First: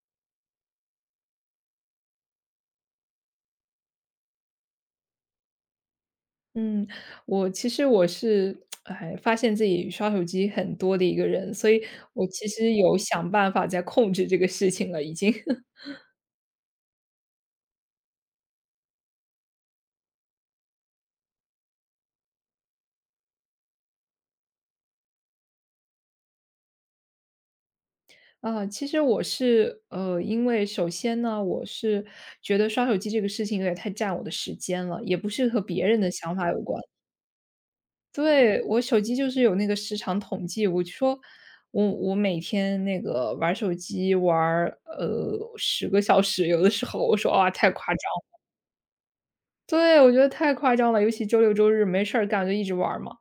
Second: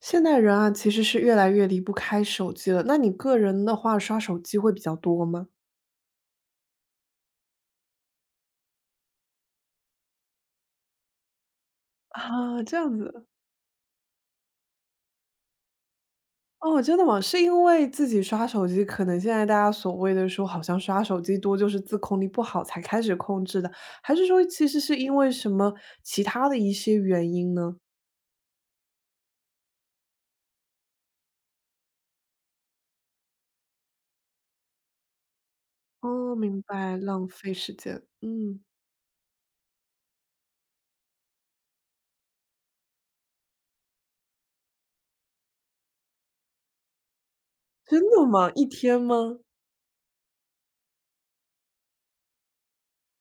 现代人啊，其实是越来越离不开手机了。那你个人的话，刷手机会比较多吗？嗯，我其实是，哎，发现自己刷手机很多的一个人，所以我其啊，实这有样子。想办法在控制这个事情了，已经。哦，真的吗？是因为自己刷手机，可能现在大家所谓的说，好像刷手机多就是自控力不好才开始控制的，还是说其实是因为什么其他的一些原因呢？啊，其实我是，因为首先呢，我是觉得刷手机这个事情有点太占我的时间了，也不是和别人的哦，想法有明关。白，浪费时间。嗯，对，我手机就是有那个时长统计，我就说我每天那个玩手机玩儿10个小时，有的时候我说啊，太夸张。真的吗？一天吗？对，我觉得太夸张了，尤其周六周日没事儿干就一直玩儿嘛。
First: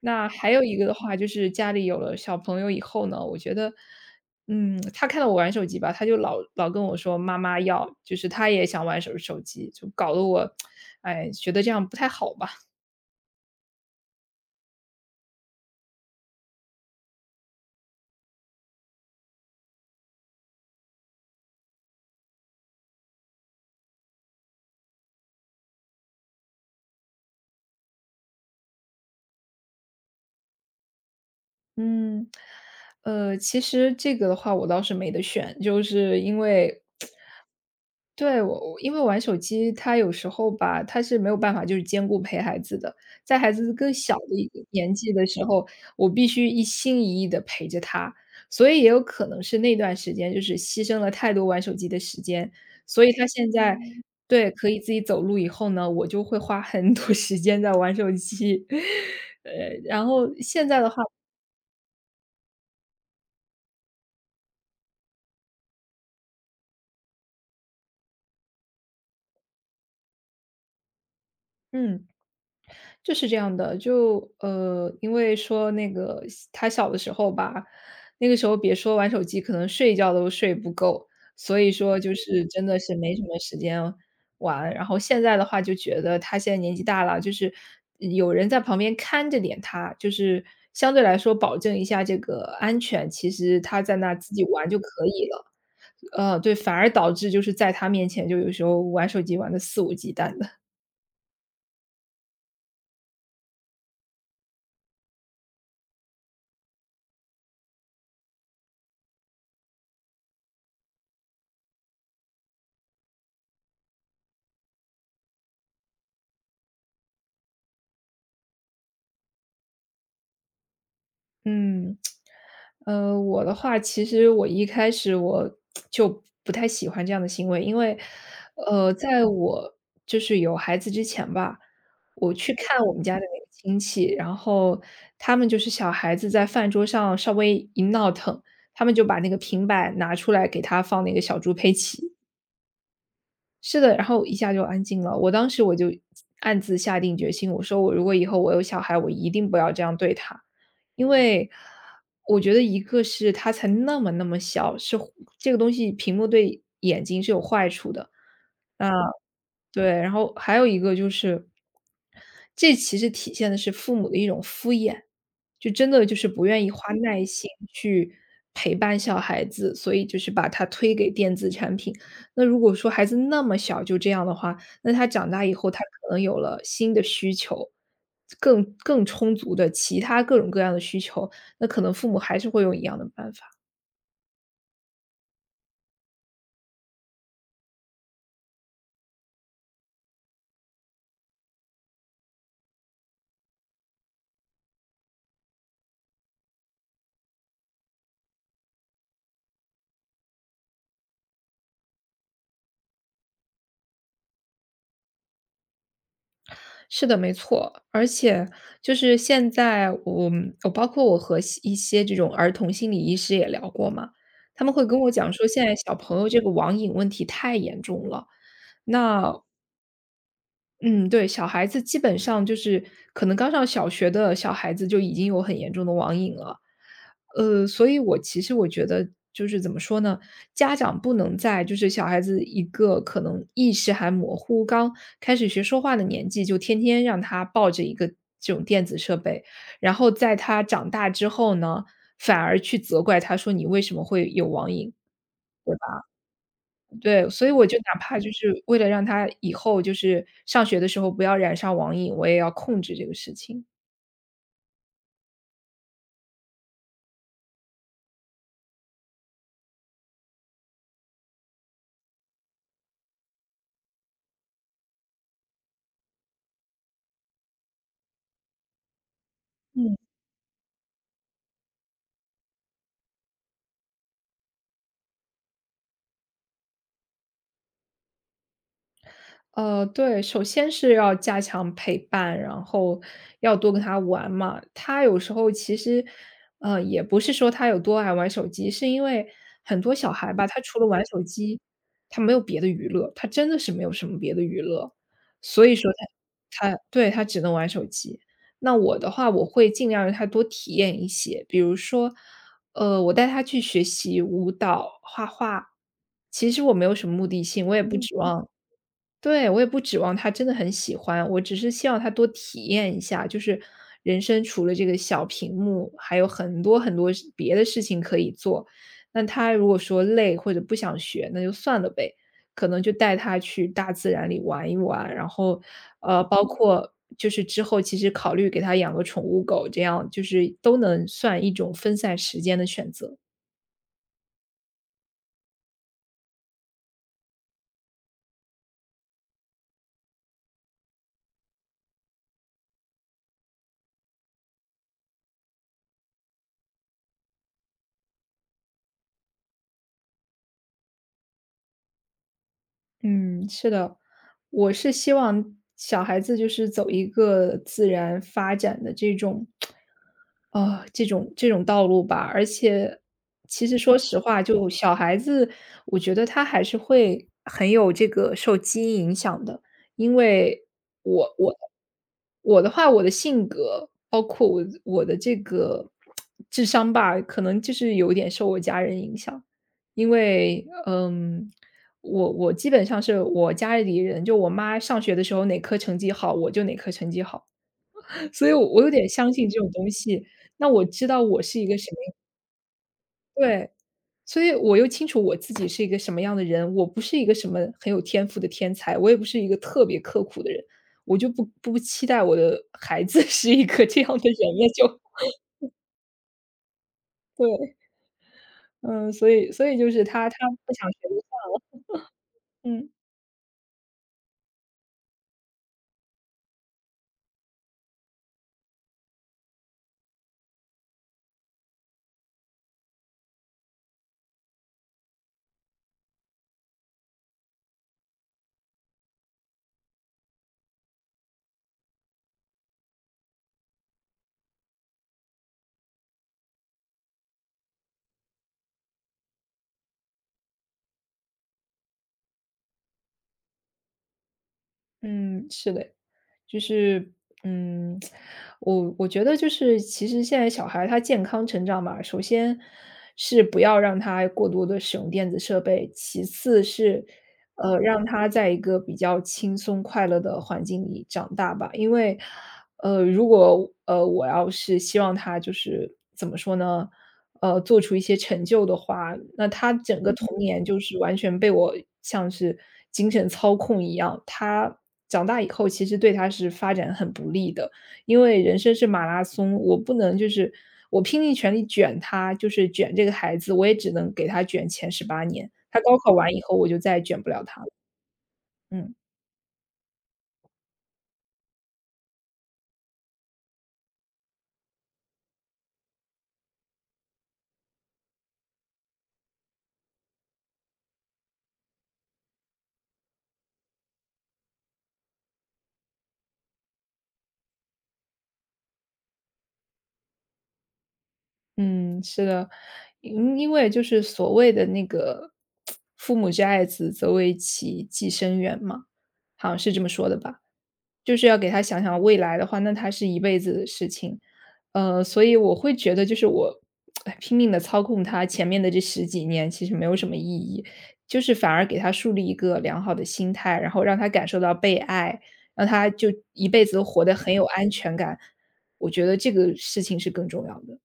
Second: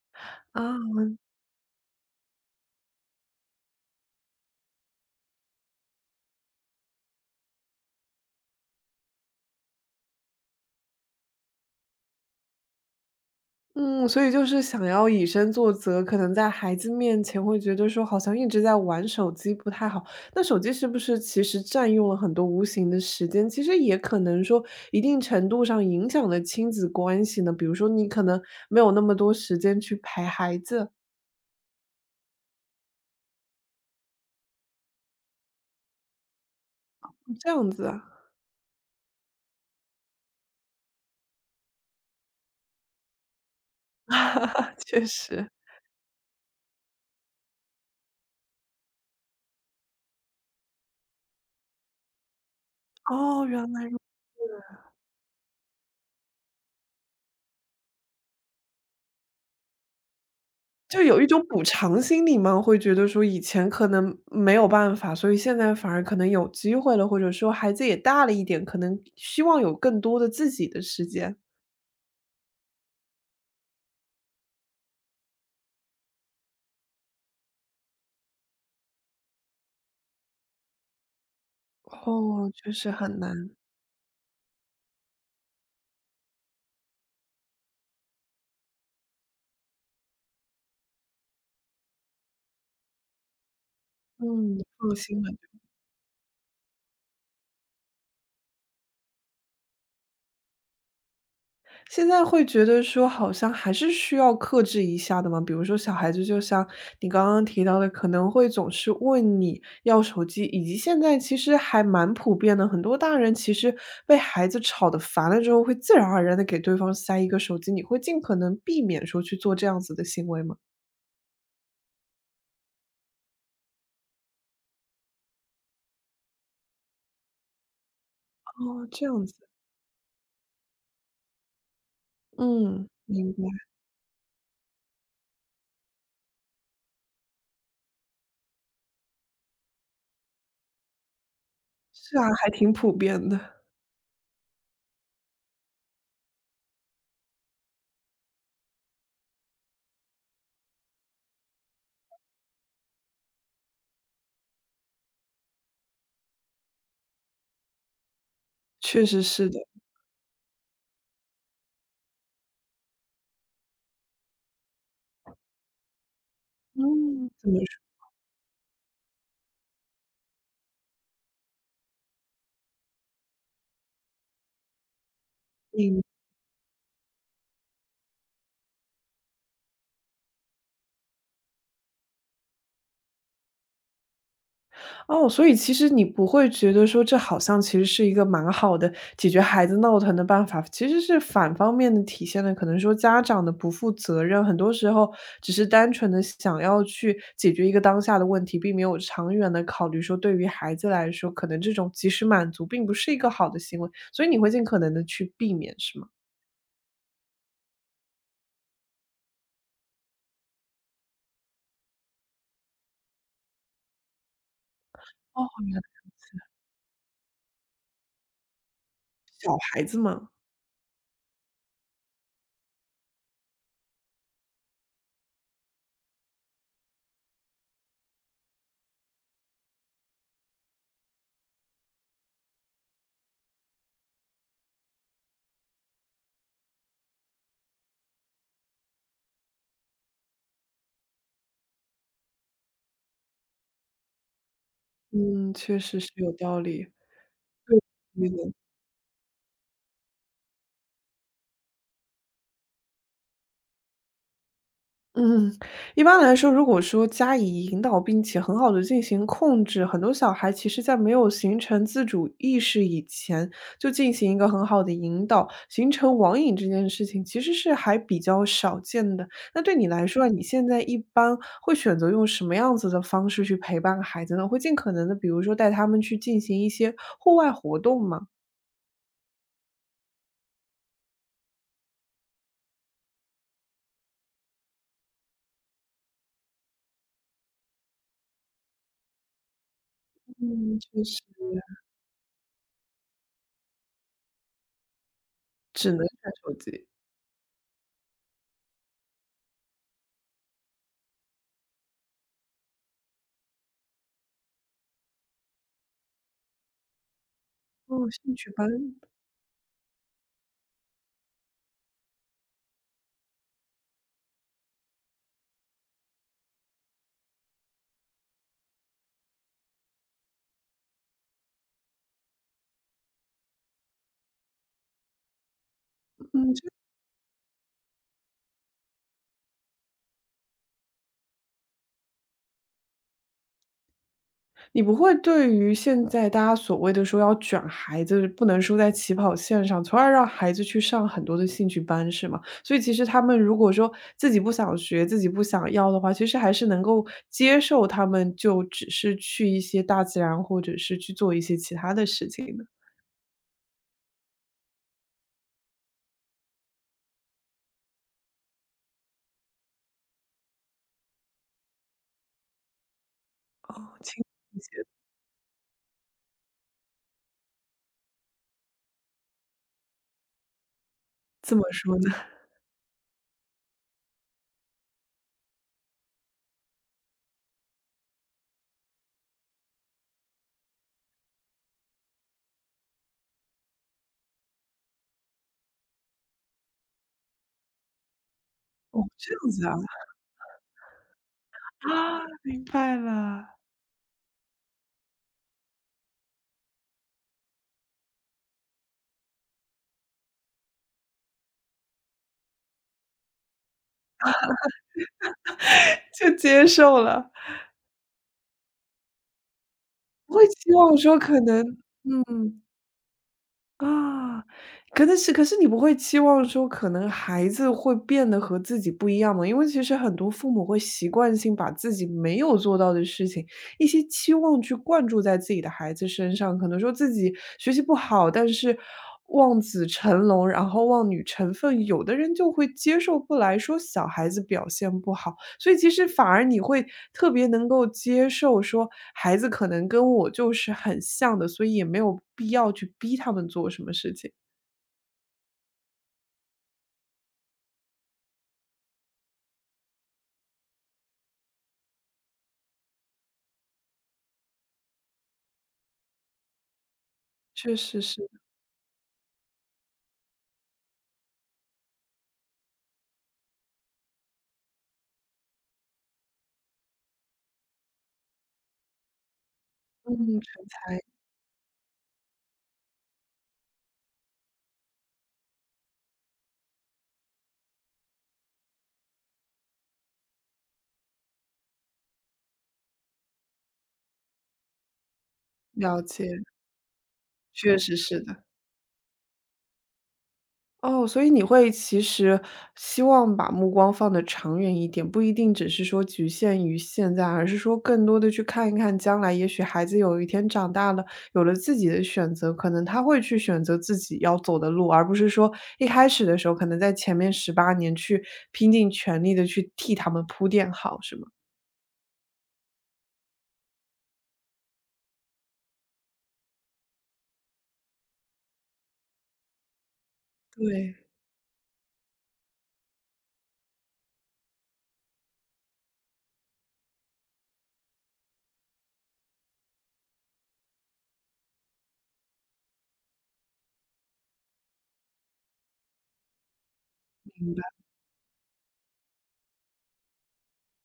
那还有一个啊。的话，就是家里有了小朋友以后呢，我觉得，他看到我玩手机吧，他就老跟我说妈妈要，就是他也想玩手机，就搞得我，哎，觉得这样不太好吧。嗯，所以就是想要以身作则，可能在孩子面前会觉得说，好像一直在玩手机不太好。那手机是不是其实占用了很多无形的时间？其实也可能说，一定程度上影响了亲子关系呢。比如说，你可能没有那么多时间去陪孩子，嗯，其实这个的话我倒是没得选，就是因为。这样子啊，对，我因为玩手机，他有时候吧，他是没有办法就是兼顾陪孩子的。在孩子更小的一个 年确纪的时实。候，我必须一心一意的陪着他，所以也有可能是那段时间就是牺牲了太多玩手机的时间，所以他哦，现在原来如对，可以自己走路以后呢，我就会花很多时间在玩手机。呃，然后现在的话就有一种补偿心理嘛，会觉得说以前可能没有办法，所以现在反而可能有机会了，或者说孩子也大了一点，可能希望有更多的自己的时间。嗯。就是这样的，就因为说那个他小的时候吧，那个时候别说玩手机，可能睡觉都睡不够，所以说就是哦，真确的实是没很什么难，时间玩。然后现在的话，就觉得他现在年纪大了，就是有人在旁边看着点他，就是相对来说保证一下这个安全，其实他在那自己嗯，玩就放可心以吧。了。对，反而导致就是在他面前就有时候玩手机玩的肆无忌惮的。现在会觉得说好像还是需要克制一下的嘛，比如说小孩子就像你刚刚提到的，可能会总是问你要手机，以及现在其实还蛮普遍的，很多大人其实被孩子吵得烦了之后，会自然而然的给对方塞一个手机，你会尽可能避免说去做这样子的行为吗？嗯，我的话，其实我一开始我就不太喜欢这样的行为，因为，哦，这样在子，我就是有孩子之前吧，我去看嗯，我们家的明那白，个亲戚，然后他们就是小孩子在饭桌上稍微一闹腾，他们就把那个平板拿出来给他放那个小猪佩奇，是啊，还挺普遍的，是的，然后一下就安静了。我当时我就暗自下定决心，我说我如果以后我有小孩，我一定不要这样对他。因为我觉得一个是他才那么那么小，是这个东西屏幕对眼睛是有坏处的。啊，确实是的，对，然后还有一个就是，这其实体现的是父母的一种敷衍，就真的就是不愿意嗯，花耐心怎么说？去陪伴小孩子，所以就是把他推给电子产品。那如果说孩子那么小就这样的话，那他长大以后，他可嗯。能有了新的需求，更充足的其他各种各样的需求，那可能父母还是会用一样的办法。哦，所以其实你不会觉得说这好像其实是一个蛮好的解决孩子闹腾的办法，其实是反方面的体现了可能说家长的不负责任，很多时候只是单纯的想要去解决一个当下的问题，并没有长远的考虑说对于孩子来说，可能这种及时满足并不是一个好的行为，所以你会尽可能的去避免，是吗？是的，没错。而且就是现在我们我包括我和西一些这种儿童心理医师也聊过嘛，他们会跟我讲说，哦，现原在来小朋友这个网瘾问题太严重了，那是小孩子嘛，嗯，对，小孩子基本上就是可能刚上小学的小孩子就已经有很严重的网瘾了。所以我其实我觉得就是怎么说呢，家长不能在就是小孩子一个可能意识还模糊、刚开始学说话的年纪，就天天让他抱着一个这种电子设备，然后在他长大之后呢，反而去责怪他说：“你为什么会有网瘾？”嗯，确实是有道理，对，所以我就哪怕就是为了让他以后就是上学的时候不要染上网瘾，我也要控制这个事情。嗯，一般来说，如果说加以引导，并且很好的进行控制，很多小孩其实在没有形成自主意识以前，就进行一个很好的引导，形成网瘾这件事情其实是还比较少见的。那对你嗯。来说啊你现在一般会选择用什么样子的方式去陪伴孩子呢？会尽可能的，比如说带他们去进行一些户外活动吗？对，首先是要加强陪伴，然后要多跟他玩嘛。他有时候其实，也不是说他有多爱玩手机，是因为很多小孩吧，他除嗯，了确玩手实。机，他没有别的娱乐，他真的是没有什么别的娱乐，所以说只能看手他，机，对，他只能玩手机。那我的话，我会尽量让他多体验一些，比如说，我带他去学习舞蹈、画画。其实我没有什么目的性，我也不哦，指兴望，趣班。对，我也不指望他真的很喜欢，我只是希望他多体验一下，就是人生除了这个小屏幕，还有很多很多别的事情可以做。那他如果说累或者不想学，那就算了呗，可能就带他去大自然里玩一玩，然后，包括就是之后其实考虑给他养个宠物狗，这样就是都能算一种分散时间的选择。你不会对于现在大家所谓的说要卷孩子，不能输在起跑线上，从而让孩子去上很多的兴趣班，是吗？所以其实他们如果说自己不想学，自己不想要的话，其实还是能够接受他们就只是去一些大自然，或者是去做一些其他的事情的。嗯，是的，我是希望小孩子就是走一个自然发展的这种，啊、这种道路吧。而且，其实说哦，实亲话，密就节小孩子，我觉得他还是会很有这个受基因影响的，因为我我这么说呢？我的话，我的性格，包括我的这个智商吧，可能就是有点受我家人影响，因为。我基本上是我家里人，就我妈上学的时候哪科成绩好，我就哪科成绩好，所以我有哦，点相这信样这子种啊。东西。那我知道我是一个什么。啊，明白了，对，所以我又清楚我自己是一个什么样的人，我不是一个什么很有天赋的天才，我也不是一个特别刻苦的人，我就不期待我的孩子 是一个这样的人了就。就接受了，对，嗯，所以就是他不会他期不想学望的。说可能嗯。嗯，啊，可能是可是你不会期望说可能孩子会变得和自己不一样吗？因为其实很多父母会习惯性把自己没有做到的事情，一些期望去灌注在自己的孩子身上，可能说自己学习不好，但是望子成龙，然后望女成凤，有的人就会接受不来，说小孩子表现不好。所以其实反而你会特别能够接受说，孩子可能跟我就是很像的，所以也没有必要去逼他们做什么事情。嗯，是的。就是，嗯，我觉得就是其实现在小孩他健康成长嘛，首先是不要让他过多的使用电子设备，其次是，确实让他是，在一个比较轻松快乐的环境里长大吧。因为，如果，我要是希望他就是怎么说呢？做出一些成就的话，那他整个嗯，童年成就是才，完全被我像是精神操控一样，他长大以后其实对他是发展很不利的。因为人生是马拉松，我不能就是我拼尽全力卷他，就是卷这个孩子，我也只能给他卷前18年，他高了考解，完以后我就再也卷不了他了。确实是的。嗯，哦，所以你会其实希望把目光放得长远一点，不一定只是说局限于现在，而是说更多的去看一看将来，也许孩子有一天长大了，有了自己的选择，可能他会去选择自己要走的路，而不是说一开始的时候，可能在前面18年去拼尽全力的去替他们铺垫好，是吗？嗯，是的。因为就是所谓的那个“父母之爱子，则为其计深远”嘛，好像是这么说的吧。对。就是要给他想想未来的话，那他是一辈子的事情。所以我会觉得就是我，哎拼命的操控他前面的这十几年其实没有什么意义，就是反而给他树立一个良好的心态，然后让他感受到被爱，让他就一辈子都活得很有安全感，我觉得这个事情是更重要的。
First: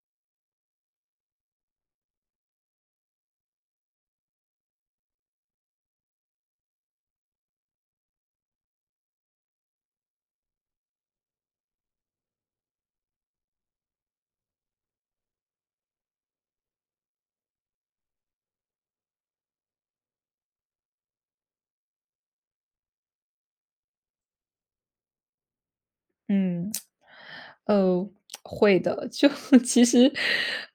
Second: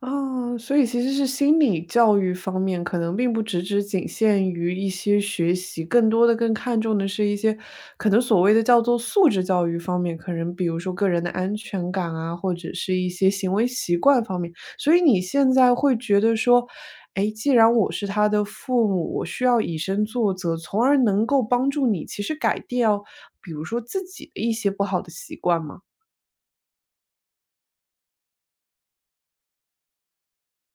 啊，所以其实是心理教育方面，可能并不只只仅限于一些学习，更多的更看重的是一些可能所谓的叫做素质教育方面，可能比如说个人的安全感啊，或者是一些行为习惯方面。所以你现在会觉得说，哎，既然我是他的父母，我需要以身作则，从而能够帮助你其实改掉，比如说自己的一些不好的习惯吗？嗯，呃，会的。就 其实，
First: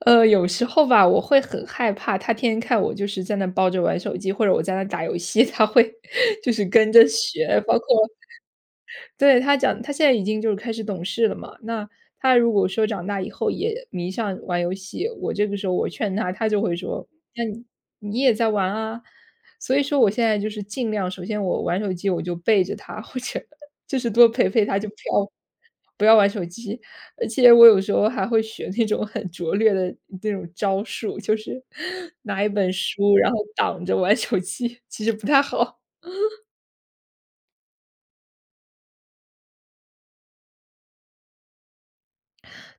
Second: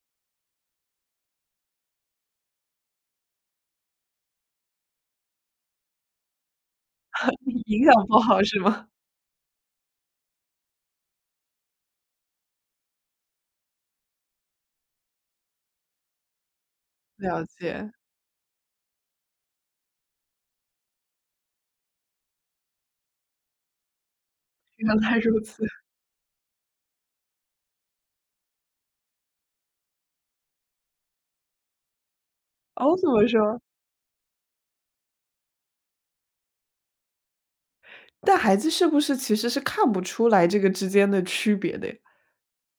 有时候吧，我会很害怕，他天天看我就是在那抱着玩手机，或者我在那打游戏，他会 就是跟着 学，包影括。响不好是吗？对，他讲他现在已经就是开始懂事了嘛，那他如果说长大以后也迷上玩游戏，我这个时候我劝他，他就会说：“那了你解，你也在玩啊。”所以说我现在就是尽量，首先我玩手机我就背着他，或者就是多陪陪他，就不原来要如此。玩手机。而且我有时候还会学那种很拙劣的那种招数，就是拿一本哦，怎书，么然后说？挡着玩手机，其实不太好。但孩子是不是其实是看不出来这个之间的区别的呀？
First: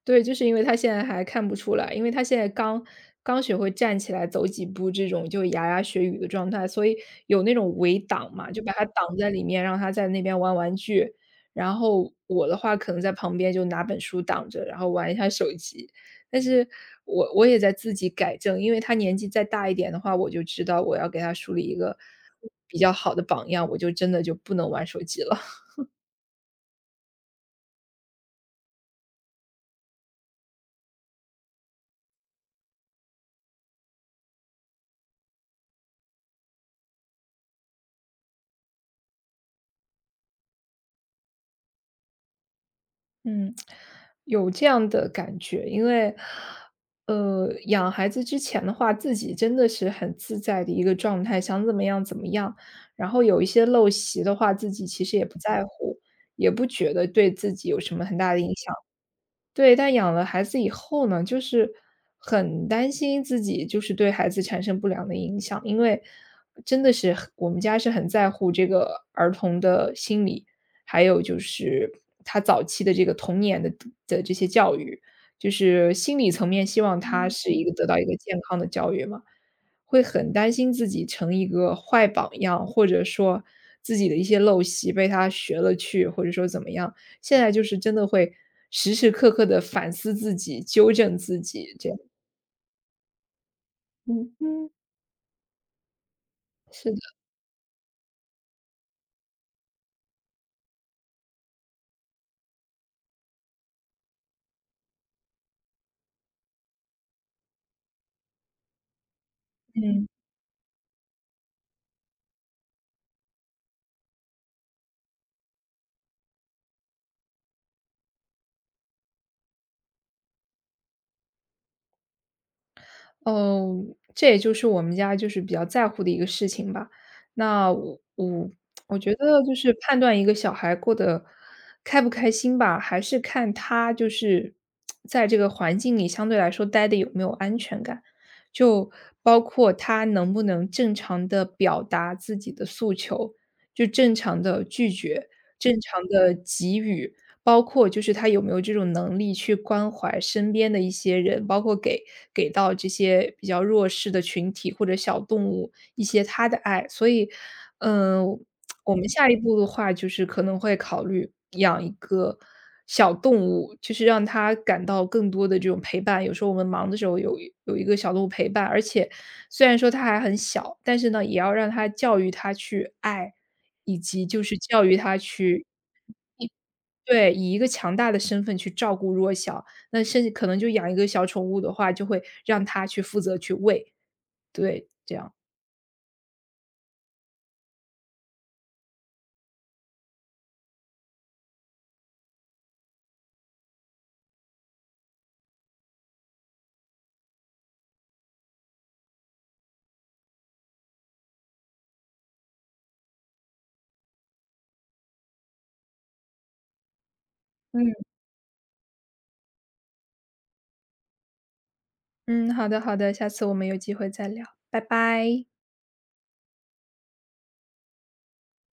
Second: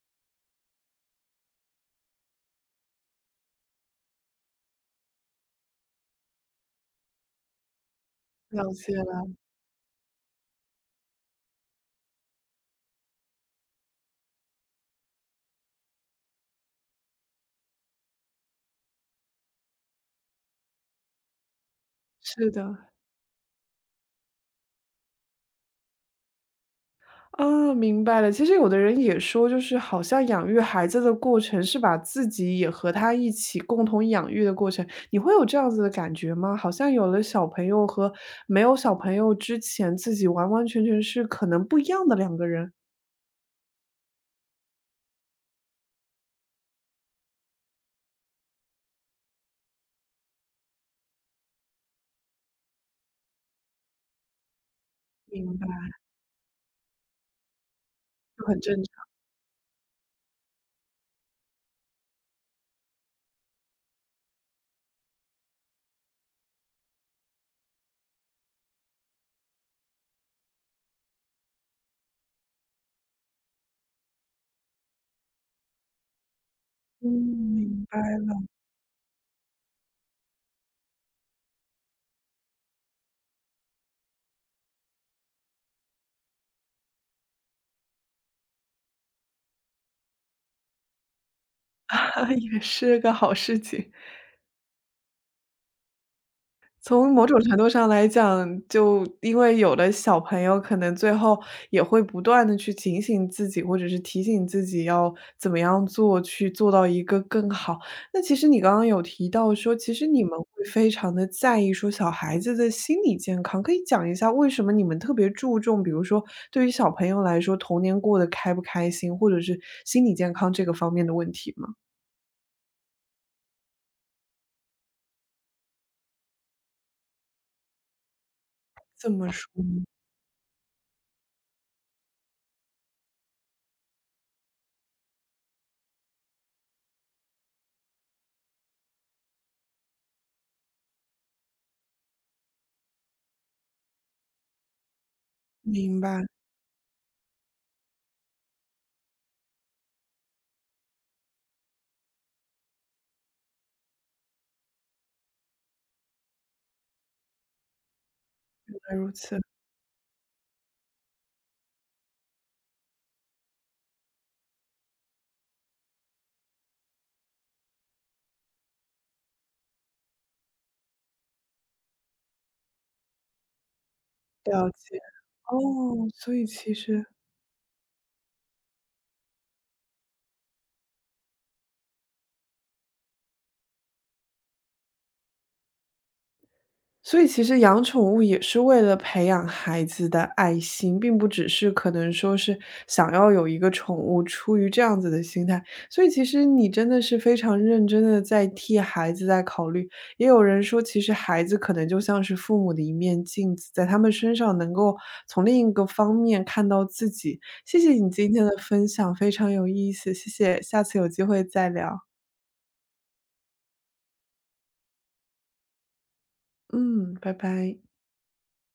对，就是因为他现在还看不出来，因为他现在刚刚学会站起来走几步这种就牙牙学语的状态，所以有那种围挡嘛，就把了他解挡了，在里面，让他在那边玩玩具。然后我的话可能在旁边就拿本书挡着，然后玩一下手机。但是我也在自己改正，因为他年纪再大一点的话，我就知道我要给他树立一个是比的，较好的榜样，我就真的就不能玩手机了。啊，明白了。其实有的人也说，就是好像养育孩子的过程是把自己也和他一起共同养育的过程，你会有这样子的感觉吗？好像有了小朋友和没有小朋友之前，自己完完全全是可能不一样的两个人，嗯，有这样的感觉，因为，养孩子之前的话，自己真的是很自在的一个状态，想怎么样怎么样。然后有一些陋习的话，自己其实也不嗯，在乎，也不觉得对自己有什么很大的就影很响。正常。对，但养了孩子以后呢，就是很担心自己就是对孩子产生不良的影响，因为真的是很我们家是很在乎这个儿童的心理，还有就是他早期的这个童年的的这些教育，就是心理层面希望嗯，他是一个明得到白一个健了，康的教育嘛。会很担心自己成一个坏榜样，或者说自己的一些陋习被他学了去，或者说怎么样。现在就是真的会时时刻刻的反思自己、纠正自己，这样。也是个好事情。嗯嗯，是的。从某种程度上来讲，就因为有的小朋友，可能最后也会不断的去警醒自己，或者是提醒自己要怎么样做，去做到一个更好。那其实你刚刚有提到说，其实你们会非常的在意说小孩子的心理健康，可以讲一下为什么你们特别注重，比如说对于小朋友来说，童年过得开不开心，或者是心理健康这个方面的问题吗？哦，这也就是我们家就是比较在乎的一个事情吧。那我这觉么得说，就是判断一个小孩过得开不开心吧，还是看他就是在这个环境里相对来说待的有没有安全感，就包括他能不能正常的表达自己的诉求，就正常的拒绝，正明常白，原的给予，包括就是他有没有这种能力去关怀身边的一些人，包括给给到这些比较弱势的群体或者小动物一些他的爱。所以，嗯，我来们如下一此。步的话就是可能会考虑养一个小动物，就是让它感到更多的这种陪伴。有时候我们忙的时候有一个小动物陪伴，而且虽然说它还很小，但是呢，也要让它教育它去爱，以及就是了教育解，它去哦，所以其实对，以一个强大的身份去照顾弱小，那甚至可能就养一个小宠物的话，就会让它去负责去喂，对，这样。所以其实养宠物也是为了培养孩子的爱心，并不只是可能说是想要有一个宠物，出于这样子的心态。所以其实你真的是非常认真的在替孩子在考虑。也有人说，其实孩子可能就像是父母的一面镜子，在他们身上能够从另一个方面看到自己。谢谢嗯。你今天的分享，非常有意思，谢谢，下次有机会再聊。嗯，好的好的，下次我们有机会再聊，拜拜。嗯，拜拜。